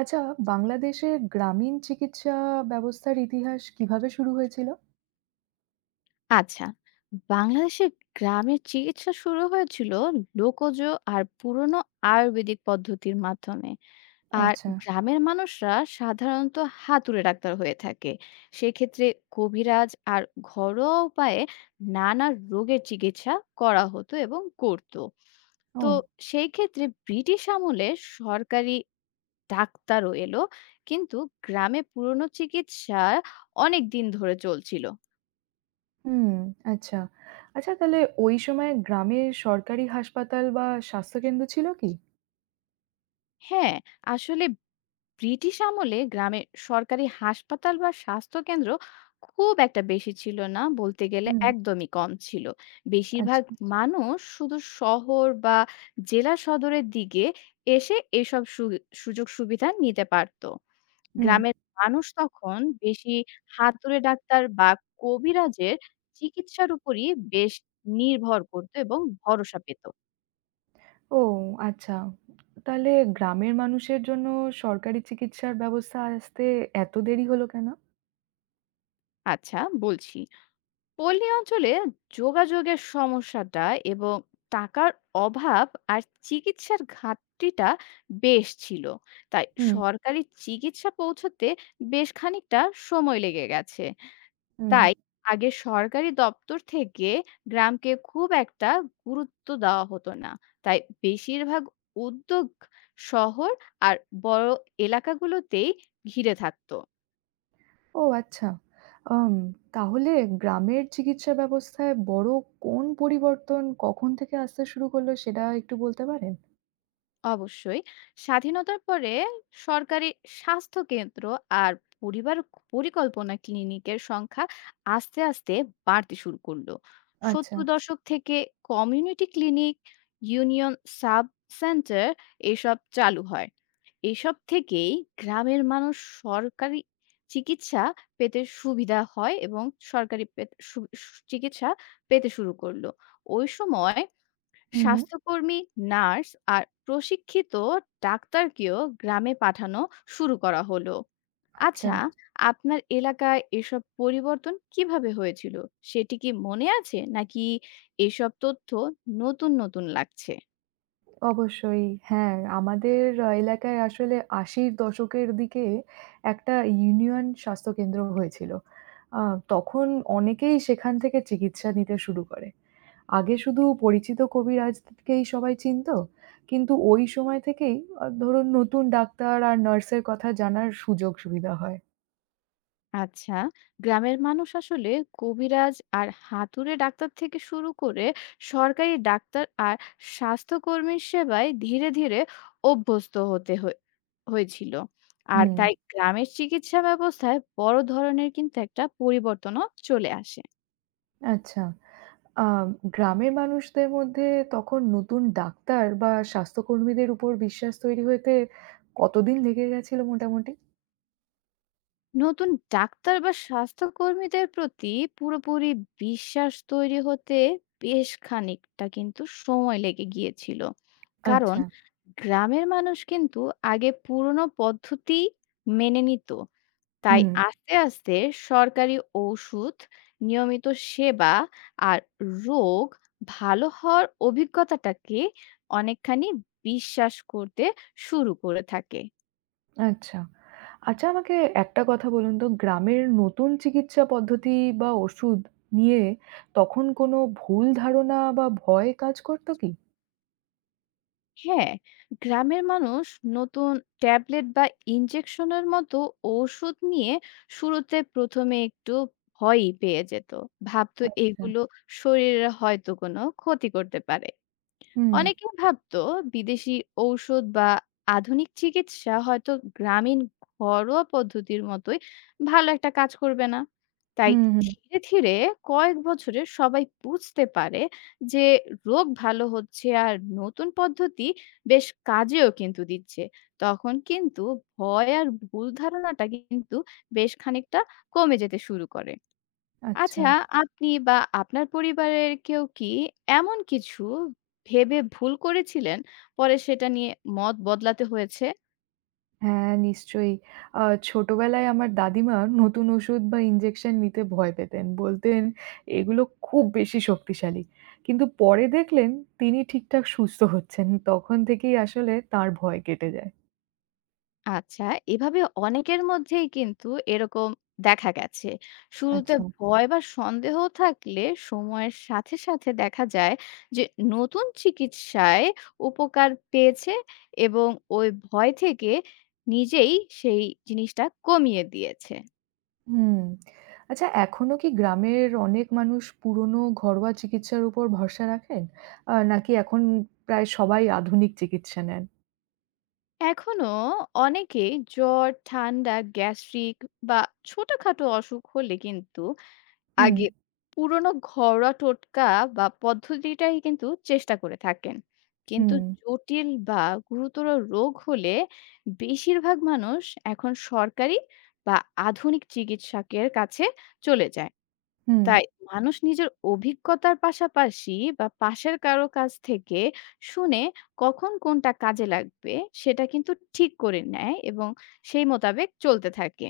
আচ্ছা, বাংলাদেশের গ্রামীণ চিকিৎসা ব্যবস্থার ইতিহাস কিভাবে শুরু হয়েছিল? আচ্ছা, বাংলাদেশের গ্রামের চিকিৎসা শুরু হয়েছিল লোকজ আর পুরনো আয়ুর্বেদিক পদ্ধতির মাধ্যমে। আর আচ্ছা। গ্রামের মানুষরা সাধারণত হাতুড়ে ডাক্তার হয়ে থাকে। সেক্ষেত্রে কবিরাজ আর ঘরোয়া উপায়ে নানা রোগের চিকিৎসা করা হতো এবং করত। তো ও! সেই ক্ষেত্রে ব্রিটিশ আমলে সরকারি ডাক্তারও এলো, কিন্তু গ্রামে পুরনো চিকিৎসা অনেক দিন ধরে চলছিল। হুম, আচ্ছা। আচ্ছা তাহলে ওই সময় গ্রামে সরকারি হাসপাতাল বা স্বাস্থ্যকেন্দ্র ছিল কি? হ্যাঁ, আসলে ব্রিটিশ আমলে গ্রামে সরকারি হাসপাতাল বা স্বাস্থ্য কেন্দ্র খুব একটা বেশি ছিল না, বলতে গেলে হুম, একদমই কম ছিল। বেশিরভাগ আচ্ছা। মানুষ শুধু শহর বা জেলা সদরের দিকে এসে এসব সুযোগ সুবিধা নিতে পারত। হুম। গ্রামের মানুষ তখন বেশি হাতুড়ে ডাক্তার বা কবিরাজের চিকিৎসার উপরই বেশ নির্ভর করত এবং ভরসা পেত। ও! আচ্ছা। তাহলে গ্রামের মানুষের জন্য সরকারি চিকিৎসার ব্যবস্থা আসতে এত দেরি হলো কেন? আচ্ছা, বলছি, পল্লী অঞ্চলে যোগাযোগের সমস্যাটা এবং টাকার অভাব আর চিকিৎসার ঘাটতিটা বেশ ছিল। তাই হুম, সরকারি চিকিৎসা পৌঁছতে বেশ খানিকটা সময় লেগে গেছে। হুম। তাই আগে সরকারি দপ্তর থেকে গ্রামকে খুব একটা গুরুত্ব দেওয়া হতো না। তাই বেশিরভাগ উদ্যোগ শহর আর বড় এলাকাগুলোতেই ঘিরে থাকতো। ও আচ্ছা। আম তাহলে গ্রামের চিকিৎসা ব্যবস্থায় বড় কোন পরিবর্তন কখন থেকে আসতে শুরু করলো সেটা একটু বলতে পারেন? অবশ্যই। স্বাধীনতার পরে সরকারি স্বাস্থ্য কেন্দ্র আর পরিবার পরিকল্পনা ক্লিনিকের সংখ্যা আস্তে, আস্তে বাড়তে শুরু করলো। আচ্ছা। ৭০ দশক থেকে community clinic, union sub centre এসব চালু হয়। এসব থেকেই গ্রামের মানুষ সরকারি চিকিৎসা পেতে সুবিধা হয় এবং সরকারি পেত সু সু চিকিৎসা পেতে শুরু করলো। ওই সময় হুম, হুম। স্বাস্থ্যকর্মী, নার্স আর প্রশিক্ষিত ডাক্তারকেও গ্রামে পাঠানো শুরু করা হলো। আচ্ছা। আচ্ছা, আপনার এলাকায় এসব পরিবর্তন কিভাবে হয়েছিল? সেটি কি মনে আছে, নাকি এসব তথ্য নতুন, নতুন লাগছে? অবশ্যই। হ্যাঁ, আমাদের এলাকায় আসলে ৮০ দশকের দিকে একটা ইউনিয়ন স্বাস্থ্যকেন্দ্র হয়েছিল। আ তখন অনেকেই সেখান থেকে চিকিৎসা নিতে শুরু করে। আগে শুধু পরিচিত কবিরাজকেই সবাই চিনতো। কিন্তু ওই সময় থেকেই ধরুন নতুন ডাক্তার আর নার্সের কথা জানার সুযোগ-সুবিধা হয়। আচ্ছা, গ্রামের মানুষ আসলে কবিরাজ আর হাতুড়ে ডাক্তার থেকে শুরু করে সরকারি ডাক্তার আর স্বাস্থ্যকর্মীর সেবায় ধীরে ধীরে অভ্যস্ত হতে হয়েছিল। আর হুম, তাই গ্রামের চিকিৎসা ব্যবস্থায় বড় ধরনের কিন্তু একটা পরিবর্তনও চলে আসে। আচ্ছা। আ গ্রামের মানুষদের মধ্যে তখন নতুন ডাক্তার বা স্বাস্থ্যকর্মীদের উপর বিশ্বাস তৈরি হতে কতদিন লেগে গেছিল মোটামুটি? নতুন ডাক্তার বা স্বাস্থ্যকর্মীদের প্রতি পুরোপুরি বিশ্বাস তৈরি হতে বেশ খানিকটা কিন্তু সময় লেগে গিয়েছিল, কারণ আচ্ছা। গ্রামের মানুষ কিন্তু আগে পুরনো পদ্ধতি মেনে নিত। তাই হুম, আস্তে আস্তে সরকারি ঔষধ, নিয়মিত সেবা আর রোগ ভালো হওয়ার অভিজ্ঞতাটাকে অনেকখানি বিশ্বাস করতে শুরু করে থাকে। আচ্ছা। আচ্ছা আমাকে একটা কথা বলুন তো, গ্রামের নতুন চিকিৎসা পদ্ধতি বা ওষুধ নিয়ে তখন কোনো ভুল ধারণা বা ভয় কাজ করতো কি? হ্যাঁ, গ্রামের মানুষ নতুন ট্যাবলেট বা ইনজেকশনের মতো ওষুধ নিয়ে শুরুতে প্রথমে একটু ভয়ই পেয়ে যেত। ভাবতো আচ্ছা। এগুলো শরীরের হয়তো কোনো ক্ষতি করতে পারে। হুম, অনেকে ভাবতো বিদেশি ঔষধ বা আধুনিক চিকিৎসা হয়তো গ্রামীণ ঘরোয়া পদ্ধতির মতোই ভালো একটা কাজ করবে না। তাই হুম, হুম। ধীরে ধীরে কয়েক বছরে সবাই বুঝতে পারে যে রোগ ভালো হচ্ছে আর নতুন পদ্ধতি বেশ কাজেও কিন্তু দিচ্ছে। তখন কিন্তু ভয় আর ভুল ধারণাটা কিন্তু বেশ খানিকটা কমে যেতে শুরু করে। আচ্ছা। আচ্ছা, আপনি বা আপনার পরিবারের কেউ কি এমন কিছু ভেবে ভুল করেছিলেন, পরে সেটা নিয়ে মত বদলাতে হয়েছে? হ্যাঁ, নিশ্চয়ই। আ ছোটবেলায় আমার দাদিমা নতুন ওষুধ বা ইনজেকশন নিতে ভয় পেতেন। বলতেন, "এগুলো খুব বেশি শক্তিশালী।" কিন্তু পরে দেখলেন তিনি ঠিকঠাক সুস্থ হচ্ছেন। তখন থেকেই আসলে তাঁর ভয় কেটে যায়। আচ্ছা, এভাবে অনেকের মধ্যেই কিন্তু এরকম দেখা গেছে। শুরুতে আচ্ছা। ভয় বা সন্দেহ থাকলে সময়ের সাথে, সাথে দেখা যায় যে নতুন চিকিৎসায় উপকার পেয়েছে এবং ওই ভয় থেকে নিজেই সেই জিনিসটা কমিয়ে দিয়েছে। হুম। আচ্ছা এখনো কি গ্রামের অনেক মানুষ পুরনো ঘরোয়া চিকিৎসার উপর ভরসা রাখেন? নাকি এখন প্রায় সবাই আধুনিক চিকিৎসা নেন? এখনো অনেকে জ্বর, ঠান্ডা, গ্যাস্ট্রিক বা ছোটখাটো অসুখ হলে কিন্তু হুম, আগে পুরনো ঘরোয়া টোটকা বা পদ্ধতিটাই কিন্তু চেষ্টা করে থাকেন। কিন্তু হুম, জটিল বা গুরুতর রোগ হলে বেশিরভাগ মানুষ এখন সরকারি বা আধুনিক চিকিৎসকের কাছে চলে যায়। হুম, তাই মানুষ নিজের অভিজ্ঞতার পাশাপাশি বা পাশের কারো কাছ থেকে শুনে কখন কোনটা কাজে লাগবে সেটা কিন্তু ঠিক করে নেয় এবং সেই মোতাবেক চলতে থাকে।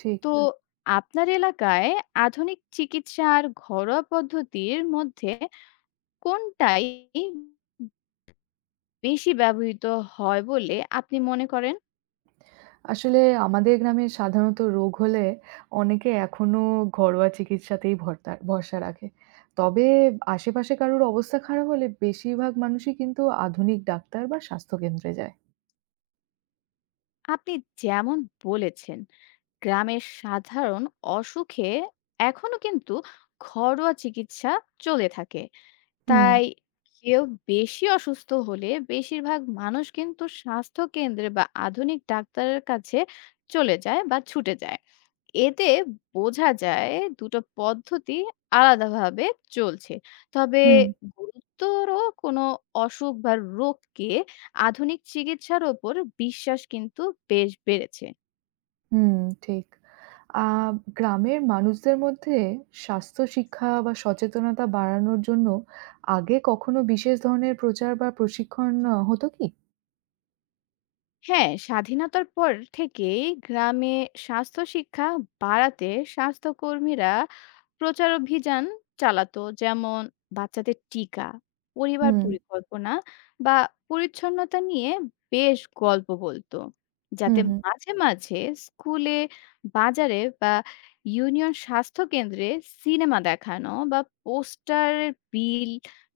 ঠিক। তো হুম। আপনার এলাকায় আধুনিক চিকিৎসা আর ঘরোয়া পদ্ধতির মধ্যে কোনটাই বেশি ব্যবহৃত হয় বলে আপনি মনে করেন? আসলে আমাদের গ্রামে সাধারণত রোগ হলে অনেকে এখনো ঘরোয়া চিকিৎসাতেই ভরসা রাখে। তবে আশেপাশে কারোর অবস্থা খারাপ হলে বেশিরভাগ মানুষই কিন্তু আধুনিক ডাক্তার বা স্বাস্থ্যকেন্দ্রে যায়। আপনি যেমন বলেছেন। গ্রামের সাধারণ অসুখে এখনো কিন্তু ঘরোয়া চিকিৎসা চলে থাকে। হুম, তাই কেউ বেশি অসুস্থ হলে বেশিরভাগ মানুষ কিন্তু স্বাস্থ্য কেন্দ্রে বা আধুনিক ডাক্তারের কাছে চলে যায় বা ছুটে যায়। এতে বোঝা যায় দুটো পদ্ধতি আলাদাভাবে চলছে, তবে হুম। গুরুতর কোনো অসুখ বা রোগকে আধুনিক চিকিৎসার ওপর বিশ্বাস কিন্তু বেশ বেড়েছে। হুম, ঠিক। আ গ্রামের মানুষদের মধ্যে স্বাস্থ্য শিক্ষা বা সচেতনতা বাড়ানোর জন্য আগে কখনো বিশেষ ধরনের প্রচার বা প্রশিক্ষণ হতো কি? হ্যাঁ, স্বাধীনতার পর থেকেই গ্রামে স্বাস্থ্য শিক্ষা বাড়াতে স্বাস্থ্যকর্মীরা প্রচার অভিযান চালাতো। যেমন বাচ্চাদের টিকা, পরিবার হুম, পরিকল্পনা বা পরিচ্ছন্নতা নিয়ে বেশ গল্প বলতো। হুম, যাতে হুম, মাঝে মাঝে স্কুলে, বাজারে বা ইউনিয়ন স্বাস্থ্য কেন্দ্রে সিনেমা দেখানো বা পোস্টার, বিল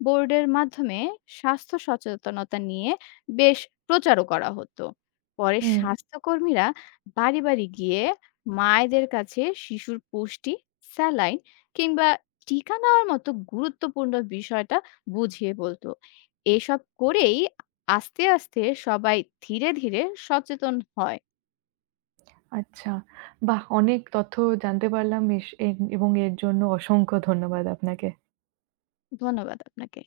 বোর্ডের মাধ্যমে স্বাস্থ্য সচেতনতা নিয়ে বেশ প্রচারও করা হতো। পরে হুম। স্বাস্থ্যকর্মীরা বাড়ি, বাড়ি গিয়ে মায়েদের কাছে শিশুর পুষ্টি, স্যালাইন কিংবা টিকা নেওয়ার মতো গুরুত্বপূর্ণ বিষয়টা বুঝিয়ে বলতো। এসব করেই আস্তে, আস্তে সবাই ধীরে, ধীরে সচেতন হয়। আচ্ছা। বাহ! অনেক তথ্য জানতে পারলাম এস এ এবং এর জন্য অসংখ্য ধন্যবাদ আপনাকে। ধন্যবাদ আপনাকে।